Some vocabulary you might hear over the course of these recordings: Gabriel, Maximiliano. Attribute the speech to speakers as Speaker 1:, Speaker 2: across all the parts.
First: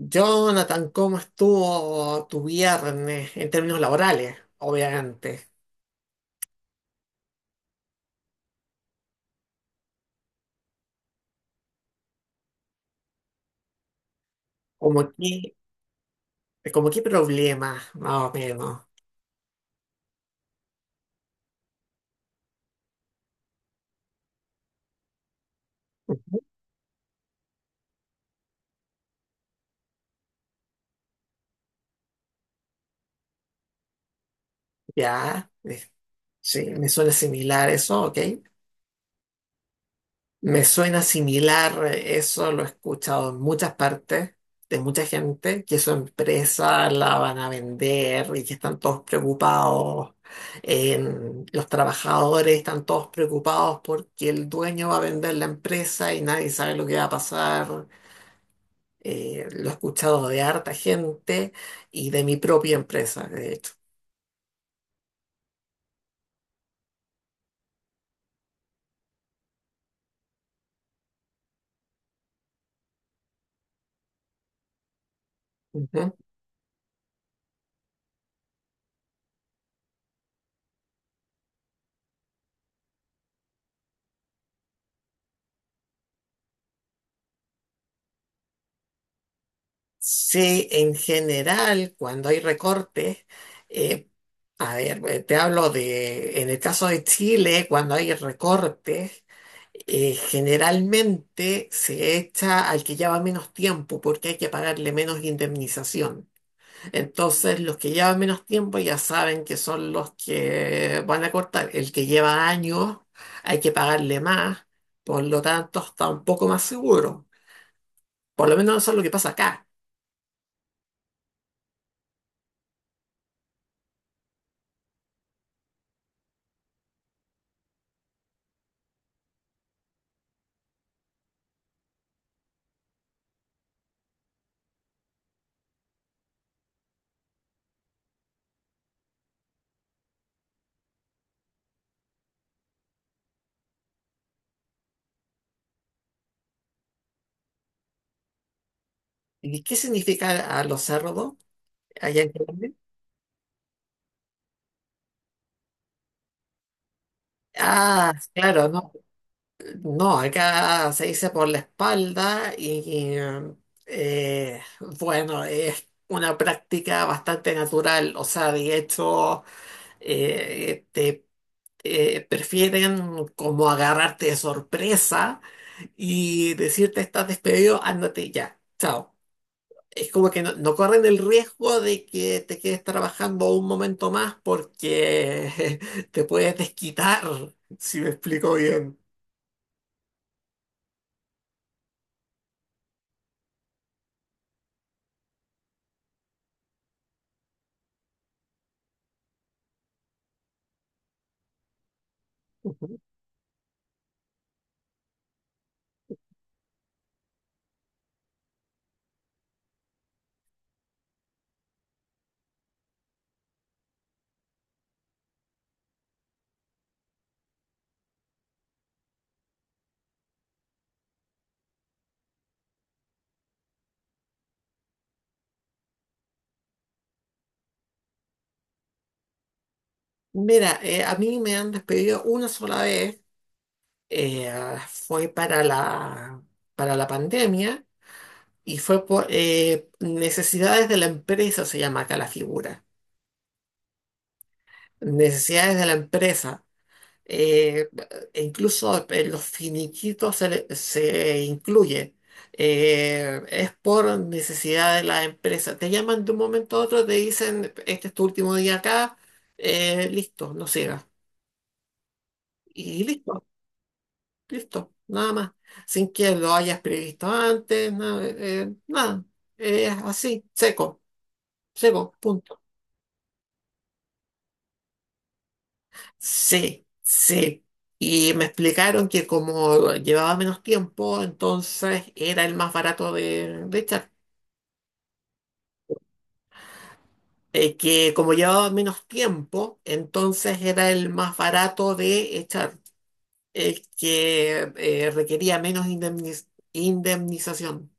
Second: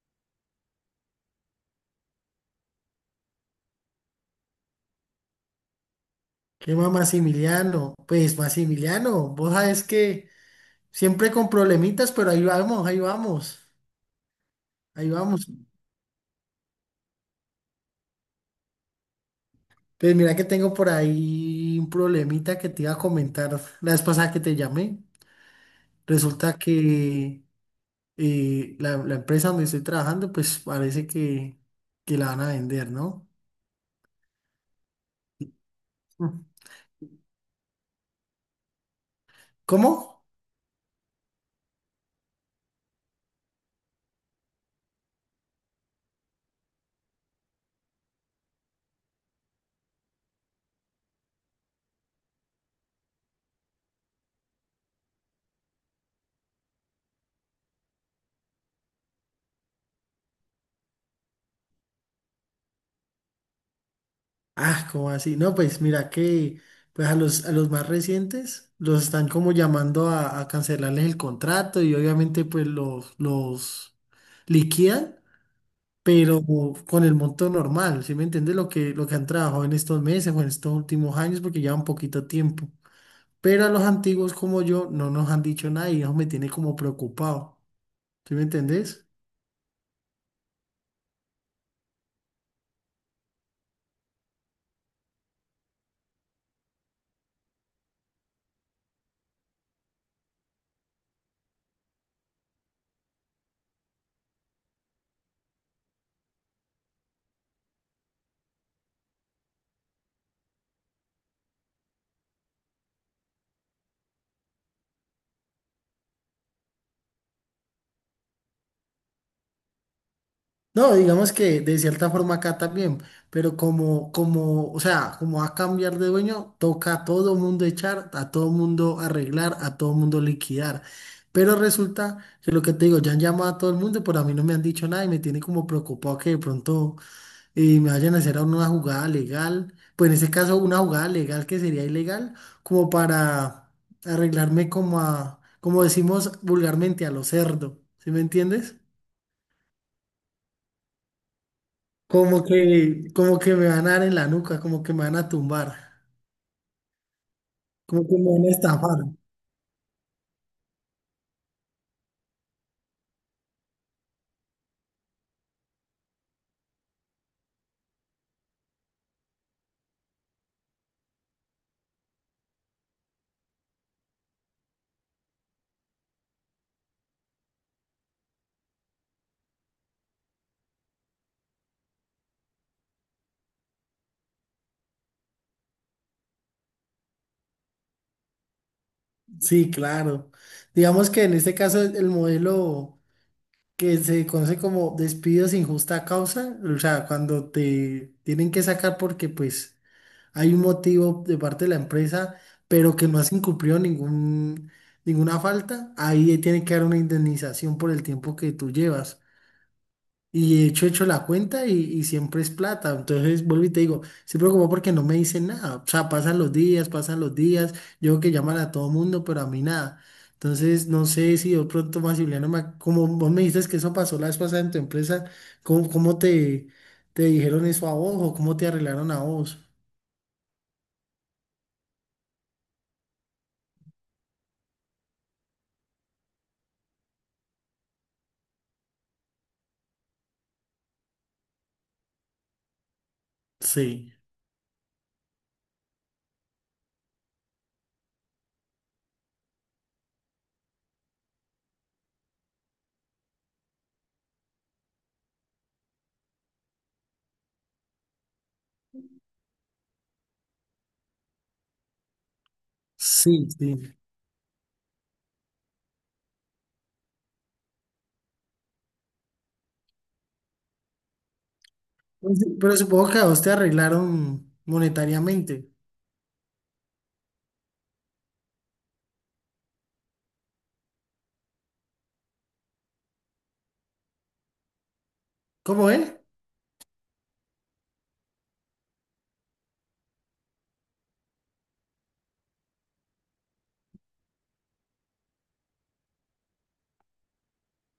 Speaker 1: Jonathan, ¿cómo estuvo tu viernes en términos laborales? Obviamente.
Speaker 2: ¿Qué más, Maximiliano? Pues, Maximiliano, vos sabes que siempre con problemitas, pero ahí vamos, ahí vamos, ahí
Speaker 1: ¿Cómo
Speaker 2: vamos.
Speaker 1: qué, como qué problemas, más o menos?
Speaker 2: Pues mira que tengo por ahí un problemita que te iba a comentar la vez pasada que te llamé. Resulta que la empresa donde estoy trabajando, pues parece que la van a vender, ¿no?
Speaker 1: ¿Ya?
Speaker 2: Mm.
Speaker 1: Sí, me suena similar eso, ¿ok?
Speaker 2: ¿Cómo?
Speaker 1: Me suena similar, eso lo he escuchado en muchas partes de mucha gente, que su empresa la van a vender y que están todos preocupados. Los trabajadores están todos preocupados porque el dueño va a vender la empresa y nadie sabe lo que va a pasar. Lo he escuchado de harta gente y de mi propia empresa, de hecho.
Speaker 2: Ah, ¿cómo así? No, pues mira que pues a los más recientes los están como llamando a cancelarles el contrato y obviamente pues los liquidan, pero con el monto normal, ¿sí me entiendes? Lo que han trabajado en estos meses o en estos últimos años porque llevan poquito tiempo. Pero a los antiguos como yo no nos han dicho nada y eso me tiene como preocupado, ¿sí me entendés?
Speaker 1: Sí, en general, cuando hay recortes, eh, te hablo de, en el caso de Chile, cuando hay recortes, generalmente se echa al que lleva menos tiempo porque hay que pagarle menos indemnización. Entonces, los que llevan menos tiempo ya saben que son los que van a cortar. El que lleva años hay que pagarle más, por lo tanto está un poco más seguro. Por lo menos eso es lo que pasa acá.
Speaker 2: No, digamos que de cierta forma acá también, pero como va a cambiar de dueño, toca a todo mundo echar, a todo mundo arreglar, a todo mundo liquidar. Pero resulta que lo que te digo, ya han llamado a todo el mundo, pero a mí no me han dicho nada y me tiene como preocupado que de pronto me vayan a hacer una jugada legal, pues en ese caso una jugada legal que sería ilegal, como para arreglarme como a, como decimos vulgarmente, a lo cerdo, ¿sí me entiendes?
Speaker 1: ¿Y qué significa a los cerdos allá en Colombia?
Speaker 2: Como que me van a dar en la nuca, como que me van a tumbar, como
Speaker 1: Ah,
Speaker 2: que me van a
Speaker 1: claro, no,
Speaker 2: estafar.
Speaker 1: no, acá se dice por la espalda y, eh, bueno, es una práctica bastante natural, o sea, de hecho, te prefieren como agarrarte de sorpresa y decirte estás despedido, ándate ya, chao. Es como que no, no corren el riesgo de que te quedes trabajando un momento más porque te puedes desquitar, si me explico bien.
Speaker 2: Sí, claro. Digamos que en este caso el modelo que se conoce como despido sin justa causa, o sea, cuando te tienen que sacar porque pues hay un motivo de parte de la empresa, pero que no has incumplido ninguna falta, ahí tiene que dar una indemnización por el tiempo que tú llevas. Y he hecho la cuenta y siempre es plata. Entonces vuelvo y te digo, se preocupa porque no me dicen nada. O sea, pasan los días, pasan los días. Yo creo que llaman a todo mundo, pero a mí nada. Entonces, no sé si de pronto Maximiliano, como vos me dices que eso pasó la vez pasada en tu empresa, ¿ cómo te, te dijeron eso a vos o cómo te arreglaron a vos?
Speaker 1: Mira, a mí me han despedido una sola vez, eh, fue para la pandemia y fue por necesidades de la empresa, se llama acá la figura.
Speaker 2: Sí,
Speaker 1: Necesidades de la empresa. eh, E incluso en los finiquitos se incluye. Es por necesidad de la empresa. Te llaman de un momento a otro, te dicen, este es tu último día acá, listo, no sigas. Y listo,
Speaker 2: sí, sí.
Speaker 1: listo, nada más. Sin que lo hayas previsto antes, nada. Nada. Es así, seco, seco,
Speaker 2: Pues, sí,
Speaker 1: punto.
Speaker 2: pero supongo que a vos te arreglaron monetariamente.
Speaker 1: Sí, sí. Y me explicaron que como llevaba menos tiempo, entonces era el más barato de echar.
Speaker 2: ¿Cómo es?
Speaker 1: Que como llevaba menos tiempo, entonces era el más barato de echar. El que requería indemnización.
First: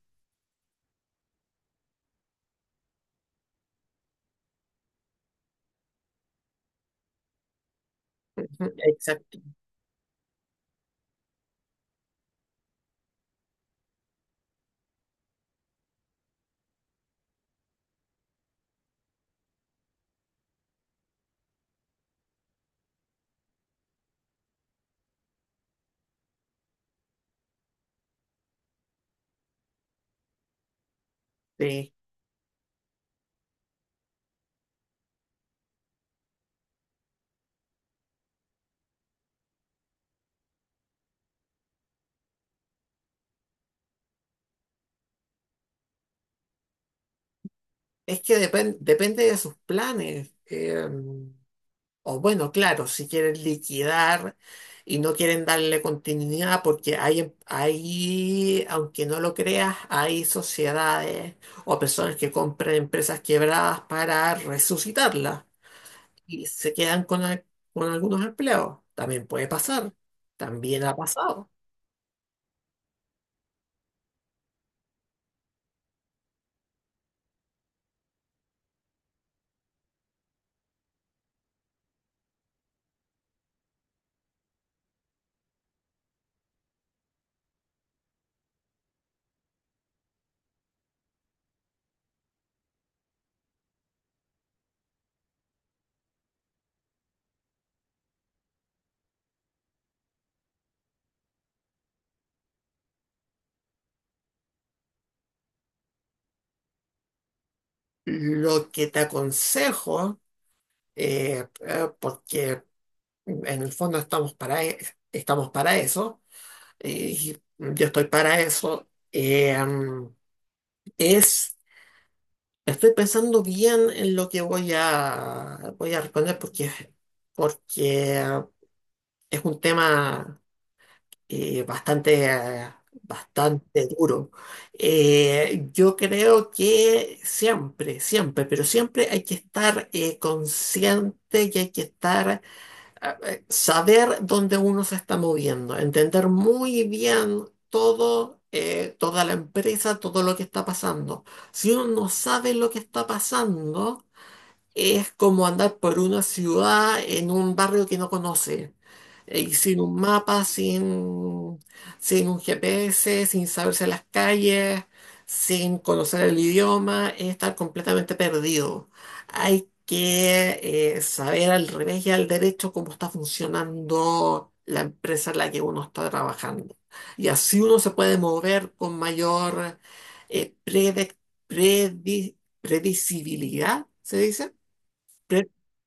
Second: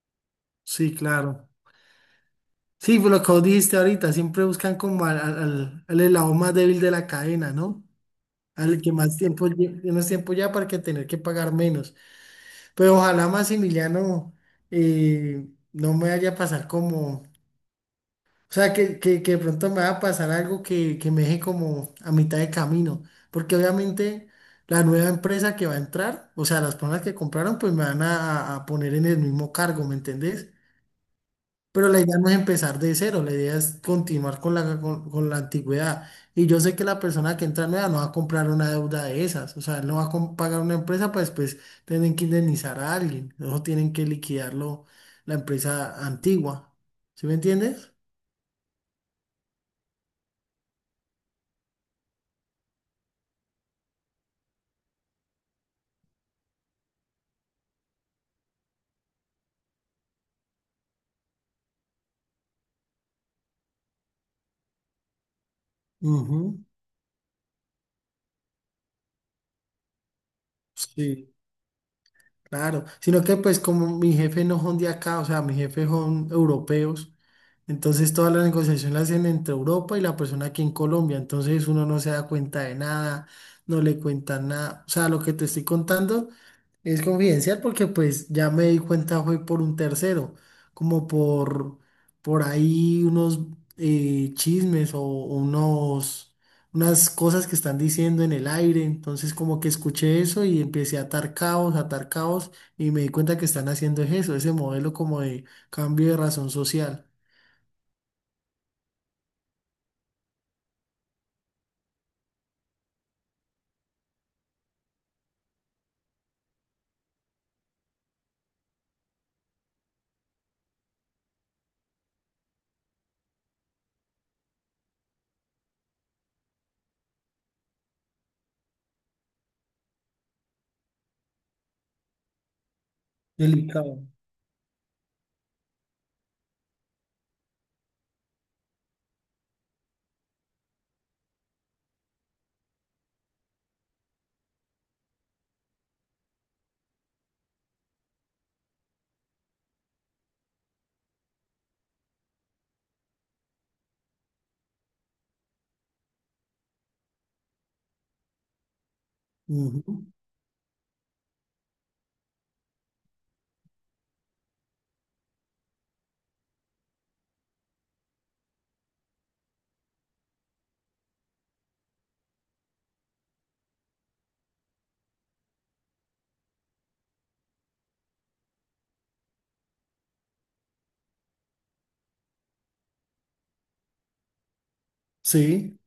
Speaker 2: Sí, claro. Sí, pues lo que vos dijiste ahorita, siempre buscan como al eslabón más débil de la cadena, ¿no?
Speaker 1: Ujú,
Speaker 2: Al que más
Speaker 1: exacto.
Speaker 2: tiempo, menos tiempo ya para que tener que pagar menos. Pero ojalá Maximiliano eh, no me vaya a pasar como, o sea, que de pronto me va a pasar algo que me deje como a mitad de camino, porque obviamente la nueva empresa que va a entrar, o sea, las personas que compraron, pues me van a poner en el mismo cargo, ¿me entendés? Pero
Speaker 1: Sí.
Speaker 2: la idea no es empezar de cero, la idea es continuar con con la antigüedad. Y yo sé que la persona que entra nueva no va a comprar una deuda de esas, o sea, él no va a pagar una empresa para después tienen que indemnizar a alguien, no tienen que liquidarlo la empresa antigua. ¿Sí me entiendes?
Speaker 1: Es que depende de sus planes. O bueno, claro, si quieren liquidar y no quieren darle continuidad, porque hay, hay, aunque no lo creas, hay sociedades o personas que compran empresas quebradas para resucitarlas y
Speaker 2: Ujú.
Speaker 1: se quedan con algunos empleos. También puede pasar, también ha
Speaker 2: Sí,
Speaker 1: pasado.
Speaker 2: claro, sino que pues como mi jefe no son de acá, o sea, mi jefe son europeos, entonces toda la negociación la hacen entre Europa y la persona aquí en Colombia, entonces uno no se da cuenta de nada, no le cuentan nada, o sea, lo que te estoy contando es confidencial porque pues ya me di cuenta fue por un tercero, como por ahí unos chismes o unas cosas que están diciendo en el aire. Entonces como que escuché eso y empecé a atar caos y me di cuenta que están haciendo es eso, ese modelo como de cambio de razón social.
Speaker 1: Lo que te aconsejo, porque en el fondo estamos para eso, yo estoy para eso. Es, Estoy pensando bien en lo que voy a responder porque, porque ah, es un tema eh, bastante
Speaker 2: Delicado.
Speaker 1: duro. Yo creo que siempre, siempre, pero siempre hay que estar consciente y hay que estar saber dónde uno se está moviendo, entender muy bien todo, toda la empresa, todo lo que está pasando. Si uno no sabe lo que está pasando, es como andar por una ciudad en un barrio que no conoce y sin un
Speaker 2: Ujú.
Speaker 1: mapa, sin un GPS, sin saberse las calles, sin conocer el idioma, es estar completamente perdido. Hay que saber al revés y al derecho cómo está funcionando la empresa en la que uno está trabajando. Y así uno se puede mover con mayor eh, prede- predi- predecibilidad, ¿se dice?
Speaker 2: Sí,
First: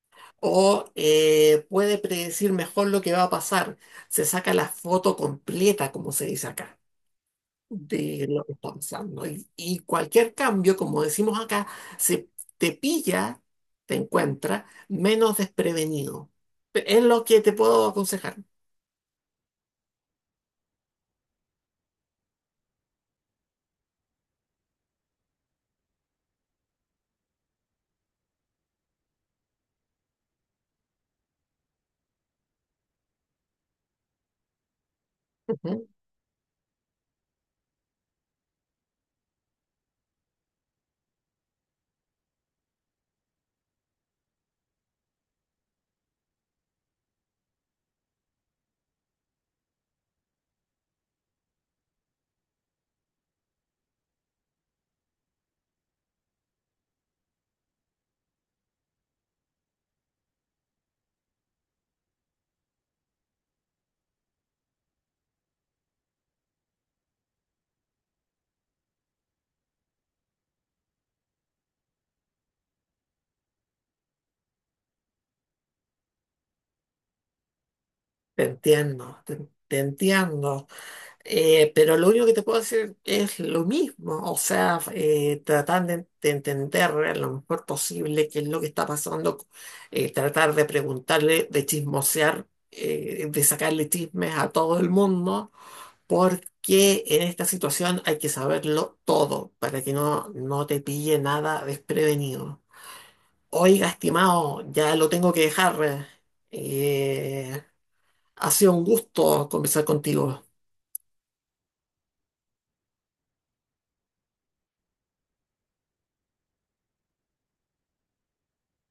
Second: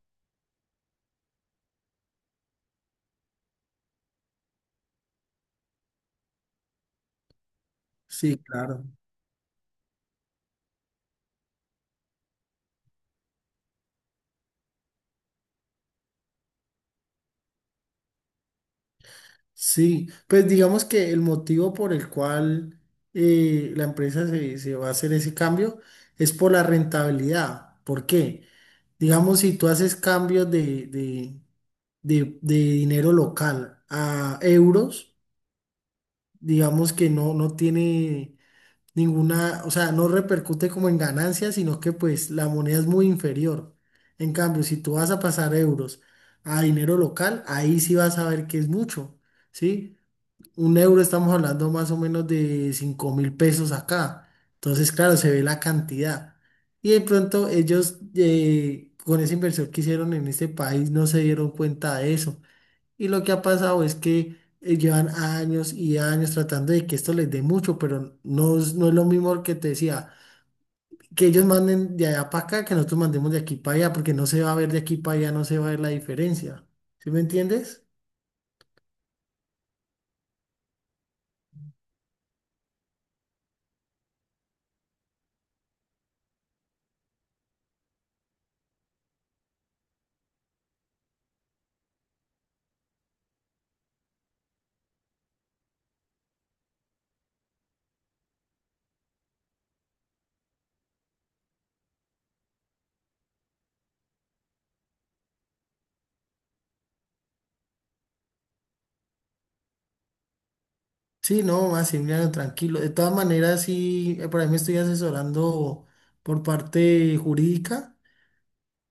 Speaker 1: O puede predecir mejor lo que va a pasar. Se saca la foto completa, como se dice acá, de
Speaker 2: sí,
Speaker 1: lo que está
Speaker 2: claro.
Speaker 1: pasando. Y cualquier cambio, como decimos acá, se te pilla, te encuentra menos desprevenido. Es lo que te puedo aconsejar.
Speaker 2: Sí, pues digamos que el motivo por el cual la empresa se va a hacer ese cambio es por la rentabilidad. ¿Por qué? Digamos, si tú haces cambios de dinero local a euros,
Speaker 1: Ujú.
Speaker 2: digamos que no, no tiene ninguna, o sea, no repercute como en ganancias, sino que pues la moneda es muy inferior. En cambio, si tú vas a pasar euros a dinero local, ahí sí vas a ver que es mucho, ¿sí? Un euro estamos hablando más o menos de 5000 pesos acá. Entonces, claro, se ve la cantidad. Y de pronto ellos con esa inversión que hicieron en este país no se dieron cuenta de eso. Y lo que ha pasado es que llevan años y años tratando de que esto les dé mucho, pero no, no es lo mismo que te decía, que ellos manden de allá para acá, que nosotros mandemos de aquí para allá, porque no se va a ver de aquí para allá, no se va a ver la diferencia. ¿Sí me entiendes?
Speaker 1: Te entiendo, te entiendo. Pero lo único que te puedo decir es lo mismo, o sea, tratar de entender lo mejor posible qué es lo que está pasando, tratar de preguntarle, de chismosear, de sacarle chismes a todo el mundo, porque en esta situación hay que saberlo todo para que no, no te pille nada desprevenido. Oiga, estimado, ya lo tengo que dejar. eh, Ha sido un gusto conversar contigo.
Speaker 2: Sí, no, Maximiliano, tranquilo. De todas maneras, sí, por ahí me estoy asesorando por parte jurídica,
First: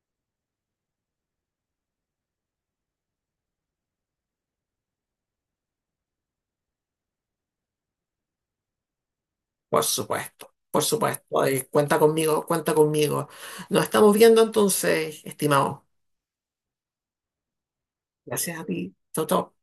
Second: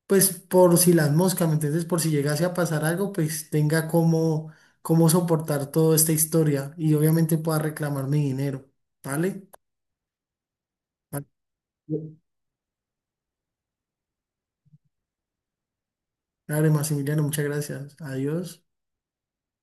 Speaker 2: pues por si las moscas, ¿me entiendes? Por si llegase a pasar algo, pues tenga cómo, cómo soportar toda esta historia y obviamente pueda reclamar mi dinero, ¿vale?
Speaker 1: Por supuesto, por
Speaker 2: Vale,
Speaker 1: supuesto. Ay, cuenta conmigo, cuenta conmigo. Nos estamos viendo entonces, estimado.
Speaker 2: dale, Maximiliano, muchas gracias.
Speaker 1: Gracias
Speaker 2: Adiós.
Speaker 1: a ti. Chau, chau.